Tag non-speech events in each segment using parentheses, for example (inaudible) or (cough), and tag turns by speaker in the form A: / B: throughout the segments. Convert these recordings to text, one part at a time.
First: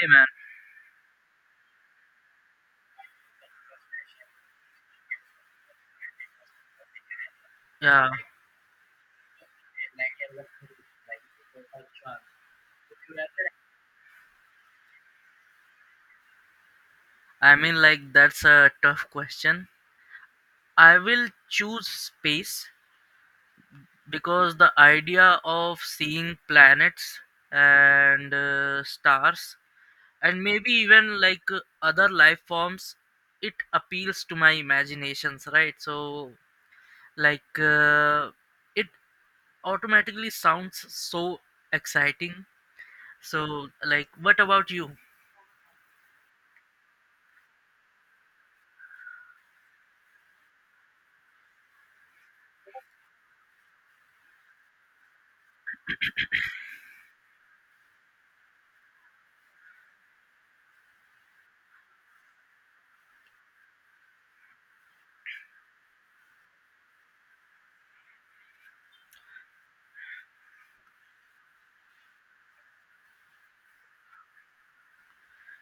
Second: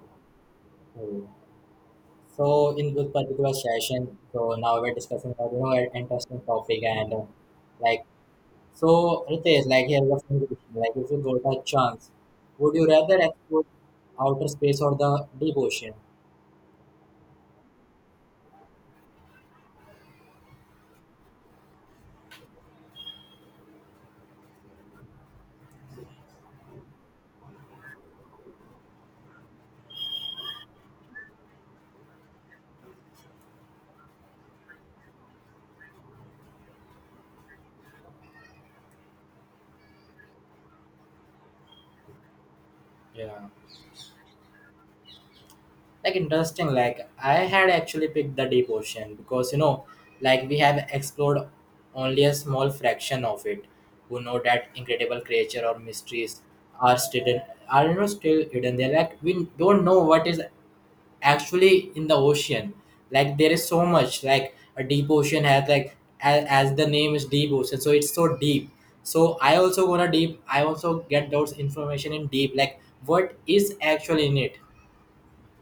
A: Hey man,
B: Oh. So in this particular session, so now we're discussing about an interesting topic and like
A: yeah.
B: so Ritesh, like here's a fun question. Like if you got a chance, would you rather explore outer space or the deep ocean?
A: I mean, that's a tough question. I will choose space because the idea of seeing planets and stars and maybe even like other life forms. It appeals to my imaginations, right? So, like, uh, it automatically sounds so exciting.
B: Yeah.
A: So, like, what about you?
B: Like interesting, like I had actually picked the deep ocean because like we have explored only a small fraction of it. Who know that incredible creature or mysteries are still are still hidden there. Like we don't know what is actually in the ocean, like there is so much. Like a deep ocean has like as the name is deep ocean, so it's so deep. So I also get those information in deep, like what is actually in it.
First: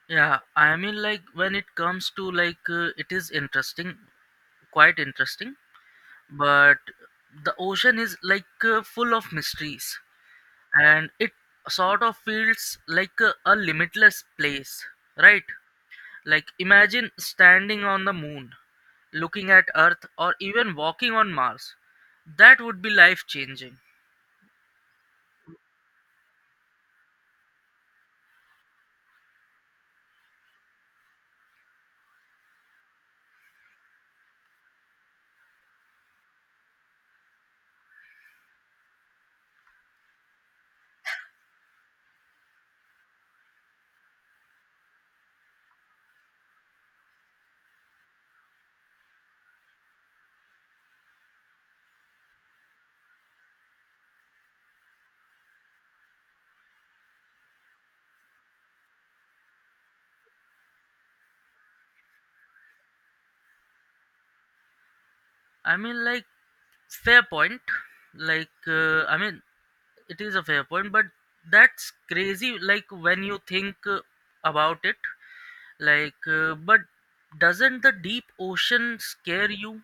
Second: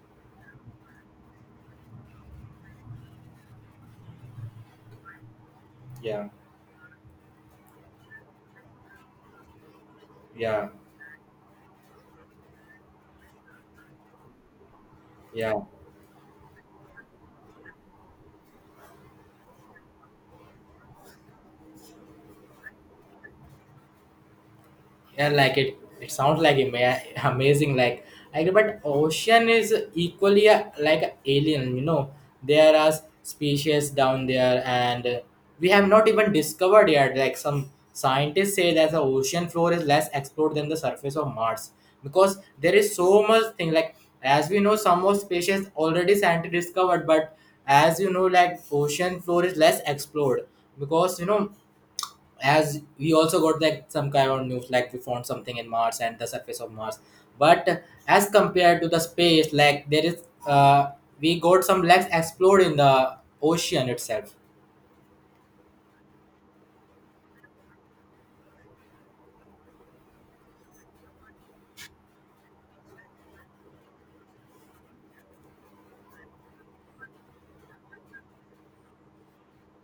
A: Yeah, I mean, like when it comes to like it is interesting, quite interesting,
B: Yeah,
A: but the ocean is like full of mysteries,
B: yeah,
A: and it sort of feels like a limitless place, right?
B: yeah,
A: Like imagine standing on the moon, looking at Earth, or even walking on Mars. That would be life changing.
B: yeah. Like it sounds like (laughs) amazing. Like, I agree, but ocean is equally like a alien, there are species down there, and we have not even discovered yet. Like, some scientists say that the ocean floor is less explored than the surface of Mars, because there is so much thing. Like, as we know, some of species already scientists discovered, but as you know, like ocean floor is less explored. Because as we also got like some kind of news, like we found something in Mars and the surface of Mars. But as compared to the space, like there is we got some less explored in the ocean itself.
A: I mean, like, fair point. Like, uh, I mean, it is a fair point, but that's crazy. Like, when you think about it, but doesn't the deep ocean scare you?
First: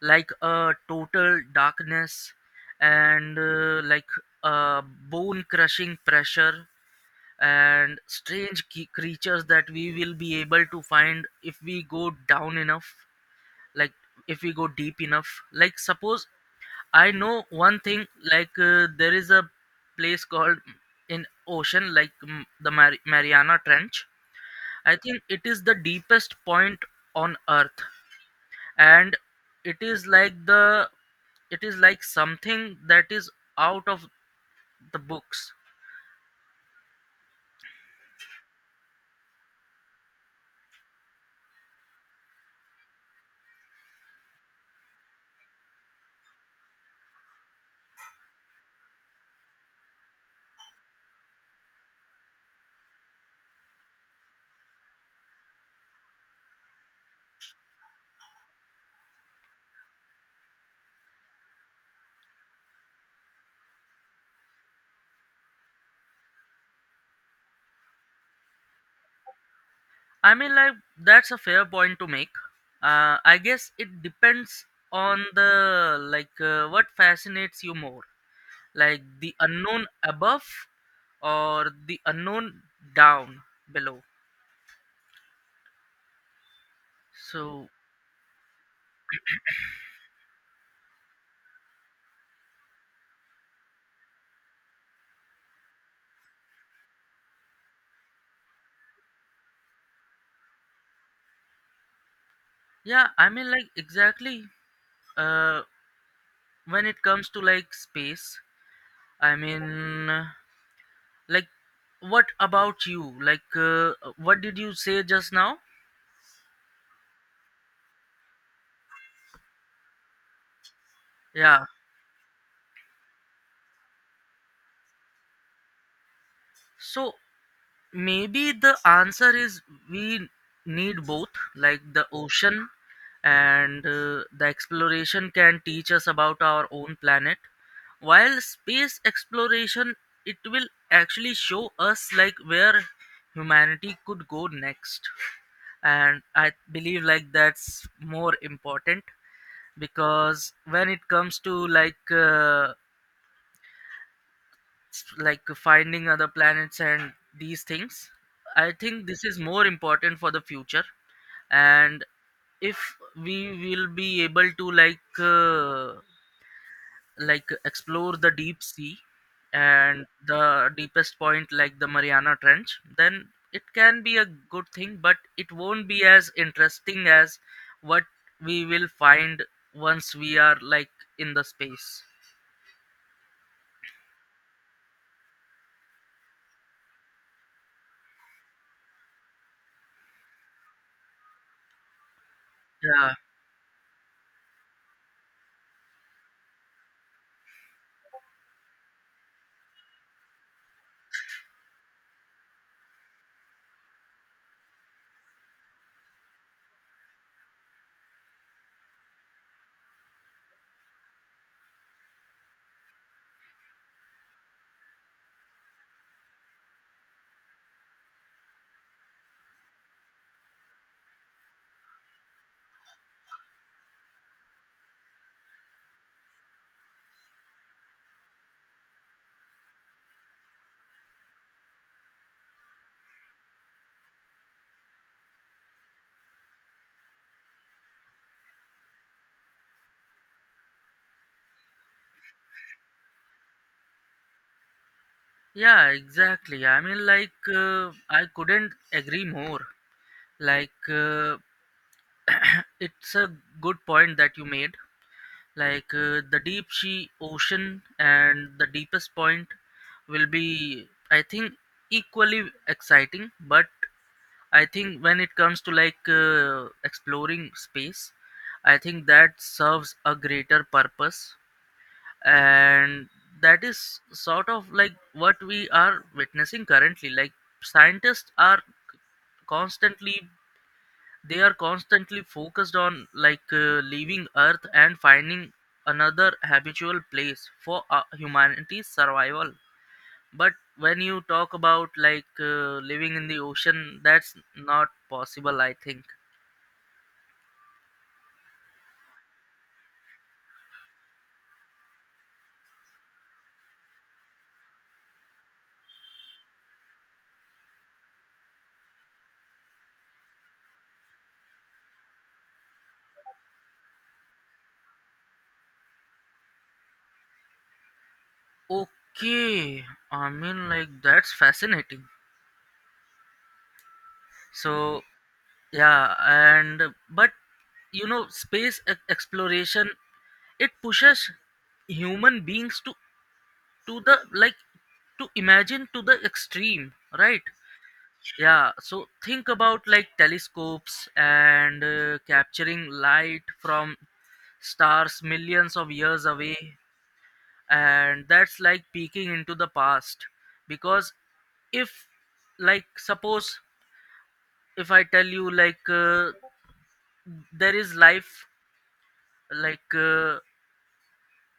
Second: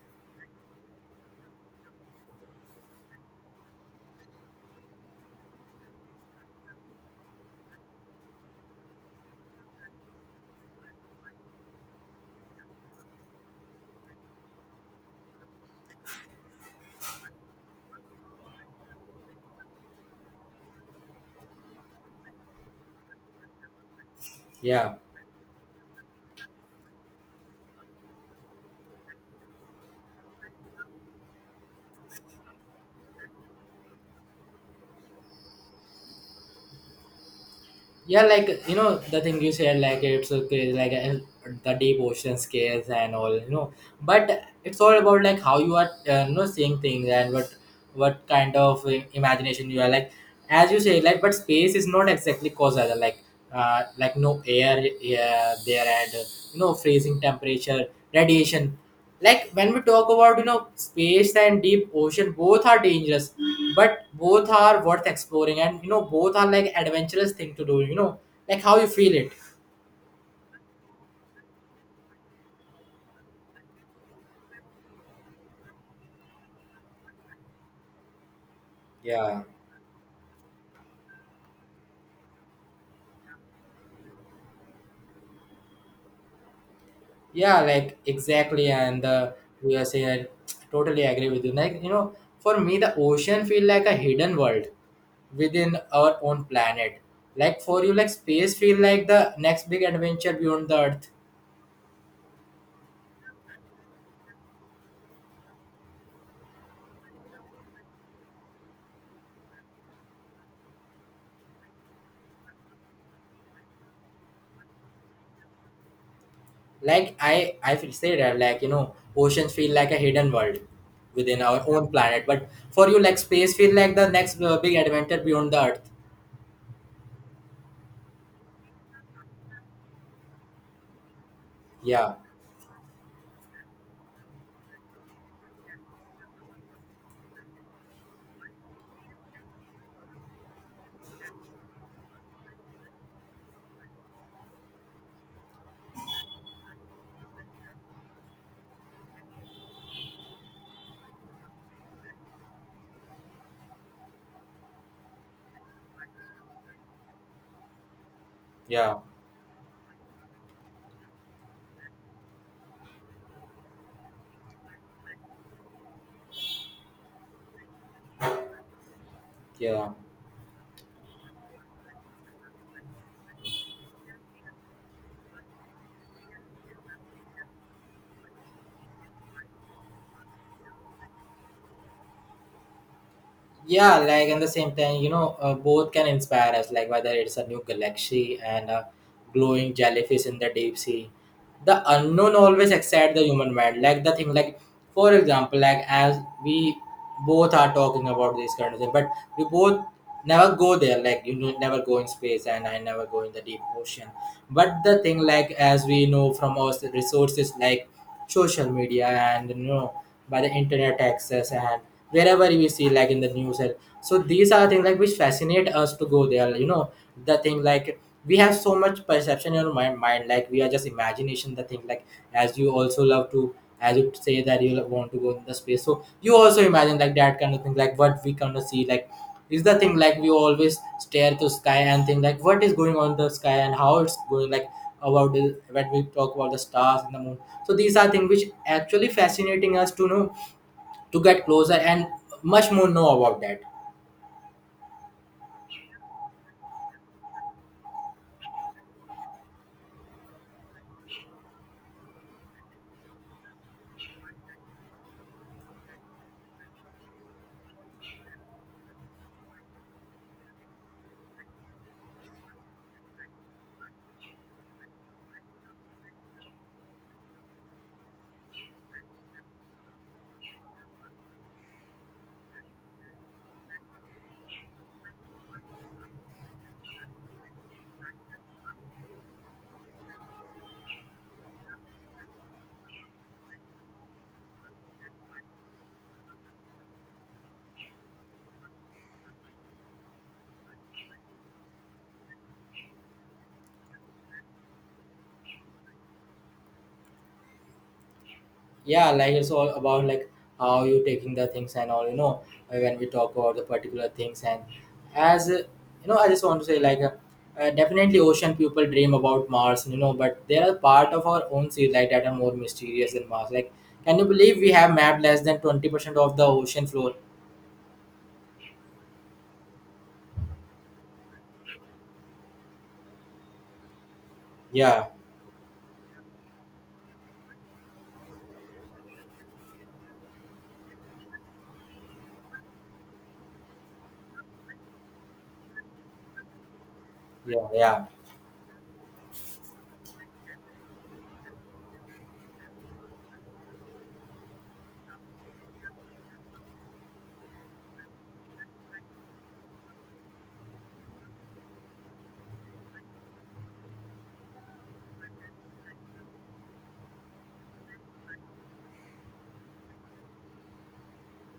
A: Like a total darkness and like a bone crushing pressure and strange creatures that we will be able to find if we go down enough. Like, if we go deep enough, like suppose I know one thing, like there is a place called in ocean like the Mariana Trench.
B: Yeah.
A: I think it is the deepest point on earth, and it is like the it is like something that is out of the books.
B: Yeah, like the thing you said, like it's okay, like the deep ocean scales and all. But it's all about like how you are, seeing things, and what kind of imagination you are. Like, as you say, like, but space is not exactly causal. Like no air, yeah, there, and freezing temperature, radiation. Like, when we talk about space and deep ocean, both are dangerous, but both are worth exploring, and both are like adventurous thing to do, like how you feel it.
A: I mean like that's a fair point to make. I guess it depends on the like what fascinates you more, like the
B: Yeah.
A: unknown above or the unknown down below.
B: Yeah,
A: So
B: like exactly, and we are saying I totally agree with you, like for me the ocean feel like a hidden world within our own planet. Like for you, like space feel like the next big adventure beyond the Earth.
A: yeah, I mean, like exactly. uh when it comes to like space, i mean uh, like, what about you? What did you say just now?
B: Like I feel say that, like oceans feel like a hidden world within our
A: Yeah,
B: own planet. But for you, like space feel like the next big adventure beyond the Earth.
A: so maybe the answer is we need both, like the
B: Yeah,
A: ocean and the exploration can teach us about our own planet, while space exploration, it will actually show us like where humanity could go next. And I believe like that's more important because when it comes to like like finding other planets and these things, I
B: yeah,
A: think this is more important for the future. And if we will be able to like like explore the deep sea
B: yeah.
A: and the deepest point like the Mariana Trench, then it can be a good thing, but it won't be as interesting as what we will find once we are like in the space.
B: Yeah, like in the same time, both can inspire us, like whether it's a new galaxy and a glowing jellyfish in the deep sea. The unknown always
A: Yeah.
B: excites the human mind, like the thing like, for example, like as we both are talking about this kind of thing, but we both never go there, like never go in space, and I never go in the deep ocean. But the thing like, as we know from our resources, like social media, and by the internet access, and wherever we see like in the news. And so these are things like which fascinate us to go there, the thing like we have so much perception in our mind, like we are just imagination, the thing like as you also love to as you say that you want to go in the space, so you also imagine like that kind of thing, like what we kind of see. Like is the thing, like we always stare to sky and think like what is going on in the sky and how it's going, like when we talk about the stars and the moon. So these are things which actually fascinating us to know, to get closer and much more know about that.
A: Yeah, exactly. I mean, I couldn't agree more. Like, it's a good point that you made. Like, the deep sea ocean and the deepest point will be, I think, equally exciting. But I think when it comes to like exploring space, I think that serves a greater purpose. And that is sort of like what we are witnessing currently. Like, scientists are constantly they are constantly focused on like leaving earth and finding another habitual place for humanity's survival. But when you talk about like living in the ocean, that's not possible, I think.
B: Yeah, like it's all about like how you taking the things and all, when we talk about the particular things. And as I just want to say, like definitely ocean people dream about Mars, but there are part of our own sea like that are more mysterious than Mars. Like, can you believe we have mapped less than 20% of the ocean floor?
A: Okay, I mean like that's fascinating. So
B: Yeah,
A: yeah. And but you know space exploration, it pushes human beings to the like to imagine to the extreme, right?
B: yeah, yeah,
A: Yeah. So think about like telescopes and capturing light from stars millions of years away, and that's like peeking into the past. Because if like suppose if I tell you like there is life like uh,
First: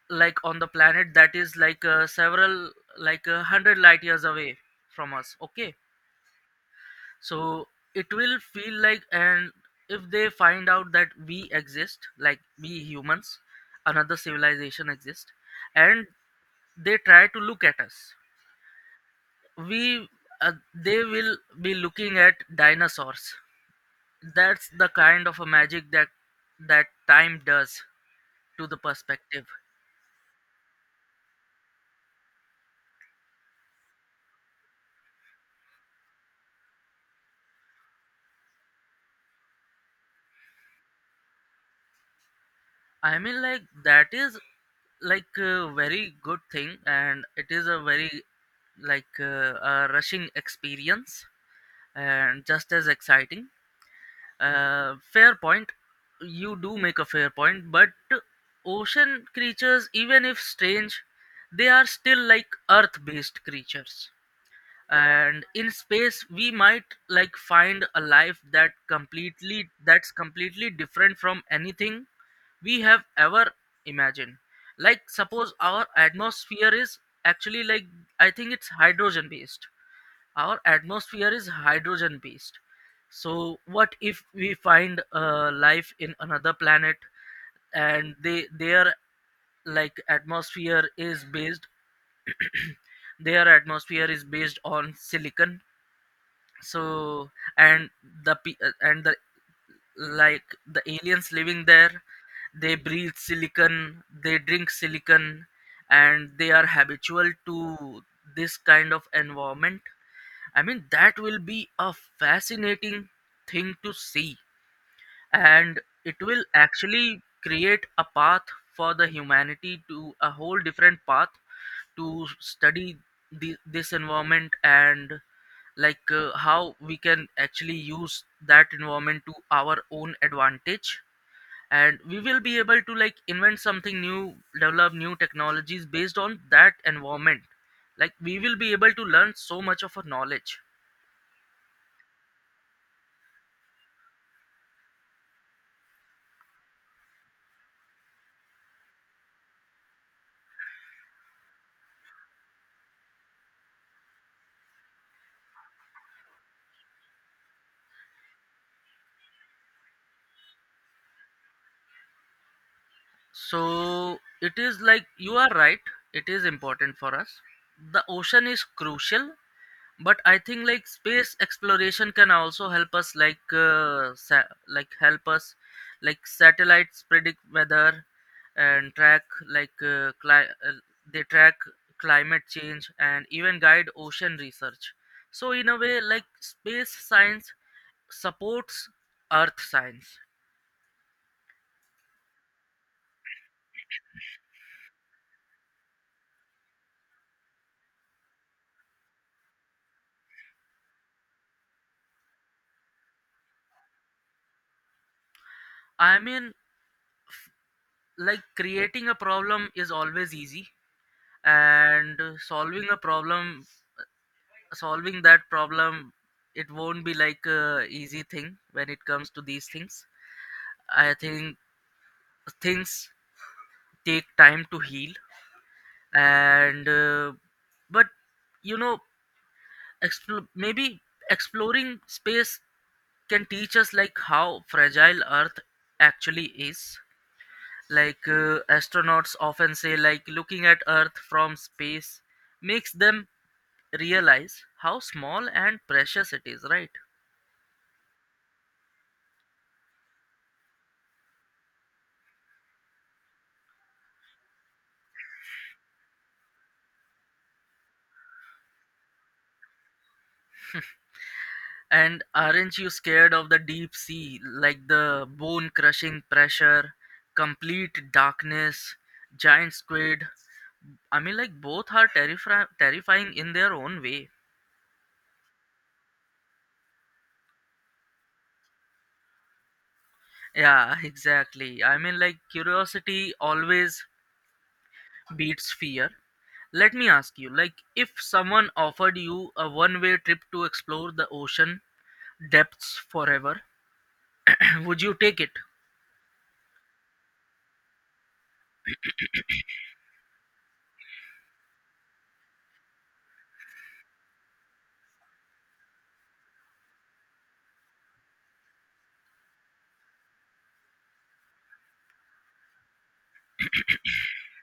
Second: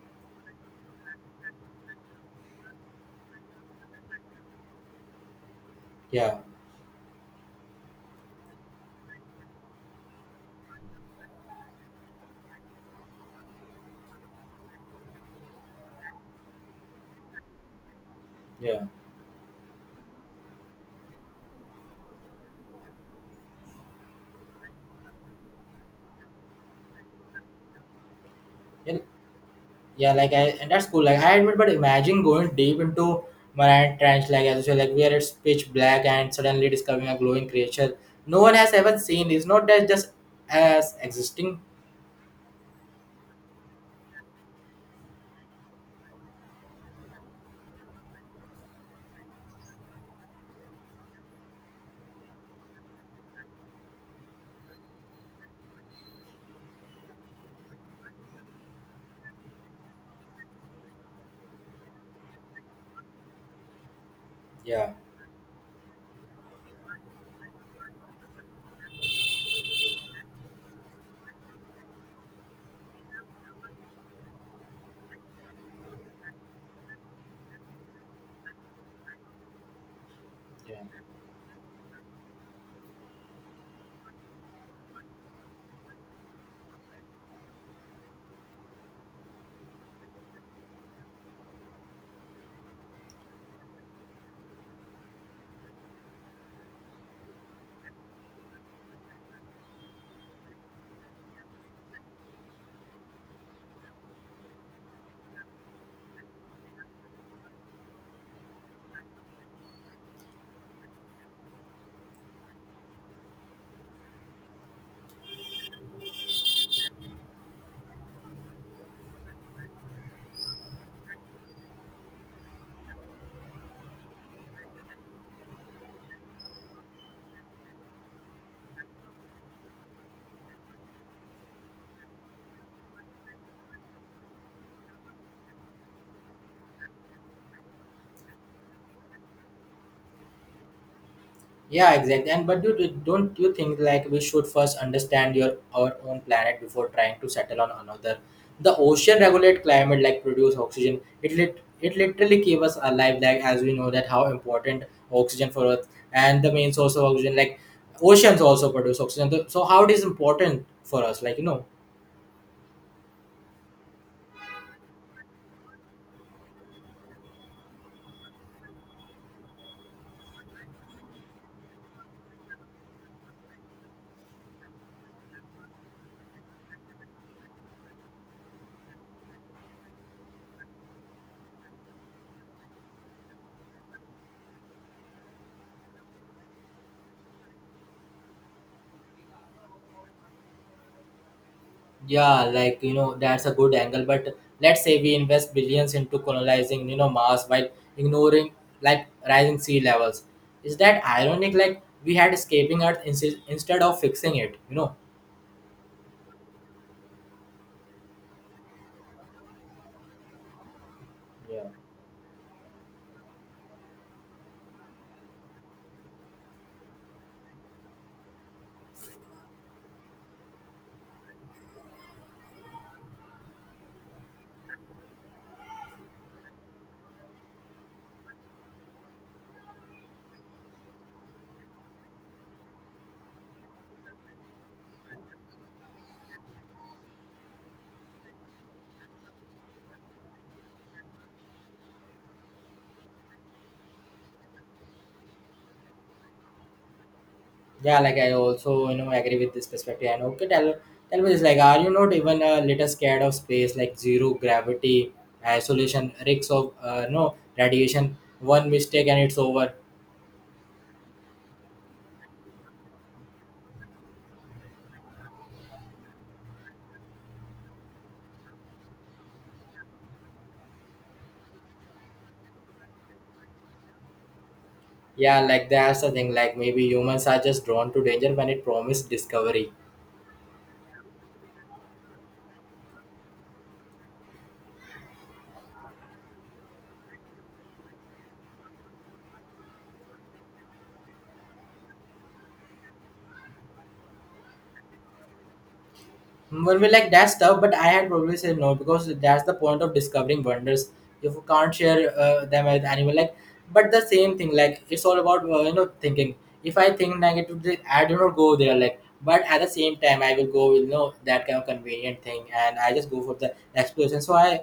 A: like on the planet that is like several like 100 light years away from us. Okay,
B: yeah,
A: so it will feel like, and if they find out that we exist, like we humans, another civilization exists, and they try to look at us, we they will be looking at dinosaurs. That's the kind of a magic that that time does to the
B: yeah.
A: perspective.
B: Yeah, like I and that's cool. Like I admit, but imagine going deep into Mariana Trench, like as you say, like where it's pitch black and suddenly discovering a glowing creature no one has ever seen. It's not that just as existing.
A: I mean like that is like a very good thing, and it is a very like a rushing experience and just as exciting. Fair point. You do make a fair point, but ocean creatures, even if strange, they are still like earth-based creatures.
B: Yeah.
A: And in space, we might like find a life that completely that's completely different from anything we have ever imagined. Like suppose our atmosphere is actually like I think it's hydrogen based, our
B: Yeah.
A: atmosphere is hydrogen based So what if we find life in another planet, and they their like atmosphere is based, their atmosphere is based on silicon. So and the and the like the aliens living there, they breathe silicon, they drink silicon, and they are habitual to this kind of environment. I mean, that will be a fascinating thing to see, and it will actually create a path for the humanity to a whole different path to study the this environment, and like how we can actually use that environment to our own advantage, and we will be able to like invent something new, develop new technologies based on that environment. Like we will be able to learn so much of a knowledge.
B: Yeah, exactly. And but don't you think, like we should first understand your our own planet before trying to settle on another? The ocean regulate climate, like produce oxygen. It literally keep us alive, like as we know that how important oxygen for Earth, and the main source of oxygen, like oceans also produce oxygen. So how it is important for us.
A: So it is like you are right, it is important for us. The ocean is crucial, but I think like space exploration can also help us like like help us like satellites predict weather and track they track climate change and even guide ocean research. So in a way like space science supports earth science.
B: Yeah, like that's a good angle. But let's say we invest billions into colonizing, Mars, while ignoring like rising sea levels. Is that ironic? Like we had escaping Earth instead of fixing it, you know?
A: I mean like creating a problem is always easy,
B: Yeah.
A: and solving a problem, solving that problem, it won't be like a easy thing when it comes to these things. I think things take time to heal. And but you know, maybe exploring space can teach us like how fragile earth actually is. Astronauts often say like looking at earth from space makes them realize how small and precious it is, right?
B: Yeah, like I also agree with this perspective. And okay, tell me this. Like, are you not even a little scared of space? Like zero gravity, isolation, risks of no radiation. One mistake and it's over.
A: And aren't you scared of the deep sea, like the bone crushing pressure, complete darkness, giant squid? I mean, like, both are terrifying, terrifying in their own way.
B: Yeah, like that's the thing. Like, maybe humans are just drawn to danger when it promised discovery.
A: Yeah, (laughs) exactly. I mean, like, curiosity always beats fear. Let me ask you, like, if someone offered you a one way trip to explore the ocean depths forever, (clears throat) would you take it?
B: Hmm. Well, we like that stuff, but I had probably said no, because that's the point of discovering wonders. If you can't share them with anyone, like, but the same thing, like it's all about thinking. If I think negatively, I do not go there. Like, but at the same time, I will go with that kind of convenient thing, and I just go for the exploration. So I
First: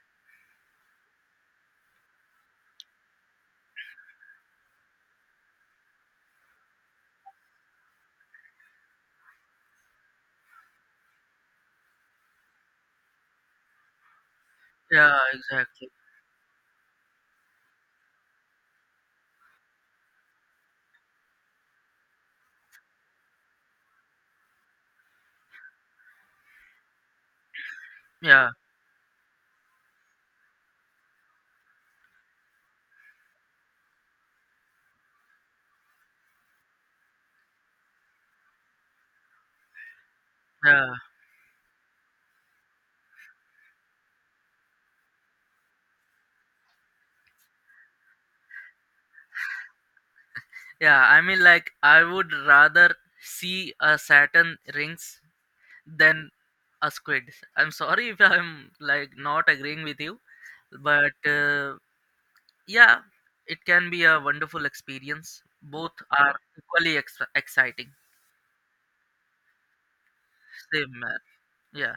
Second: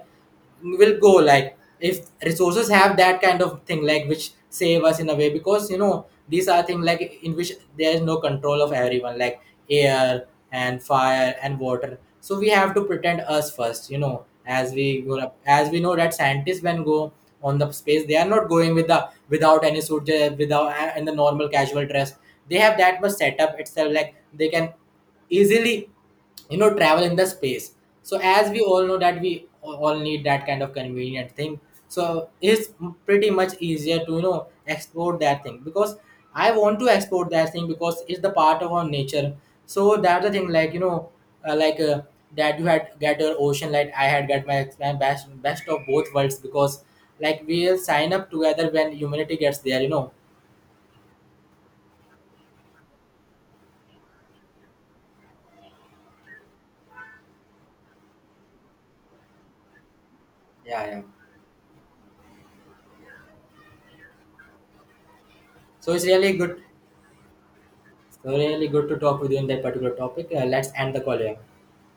B: will go, like if resources have that kind of thing like which save us in a way, because these are things like in which there is no control of everyone, like air and fire and water. So we have to pretend us first, as we go
A: Yeah,
B: up, as we
A: exactly.
B: know that scientists, when go on the space, they are not going with the without any suit, without in the normal casual dress. They have that much setup itself, like they can easily travel in the space. So as
A: Yeah,
B: we all know that we all need that kind of convenient thing. So it's pretty much easier to export that thing, because I want to export that thing, because it's the part of our nature. So that's the thing, like
A: yeah,
B: uh, like uh, that you had get your ocean light, I had get my best of both worlds, because like we'll sign up together when humanity gets there.
A: yeah. I mean, like, I would rather see a Saturn rings than a squid. I'm sorry if I'm like not agreeing with you,
B: Yeah, yeah.
A: but yeah, it can be a wonderful experience. Both
B: so it's
A: are
B: really good
A: equally exciting.
B: so really good to talk with you in that particular topic. Let's
A: Same
B: end the call
A: man.
B: here.
A: Yeah.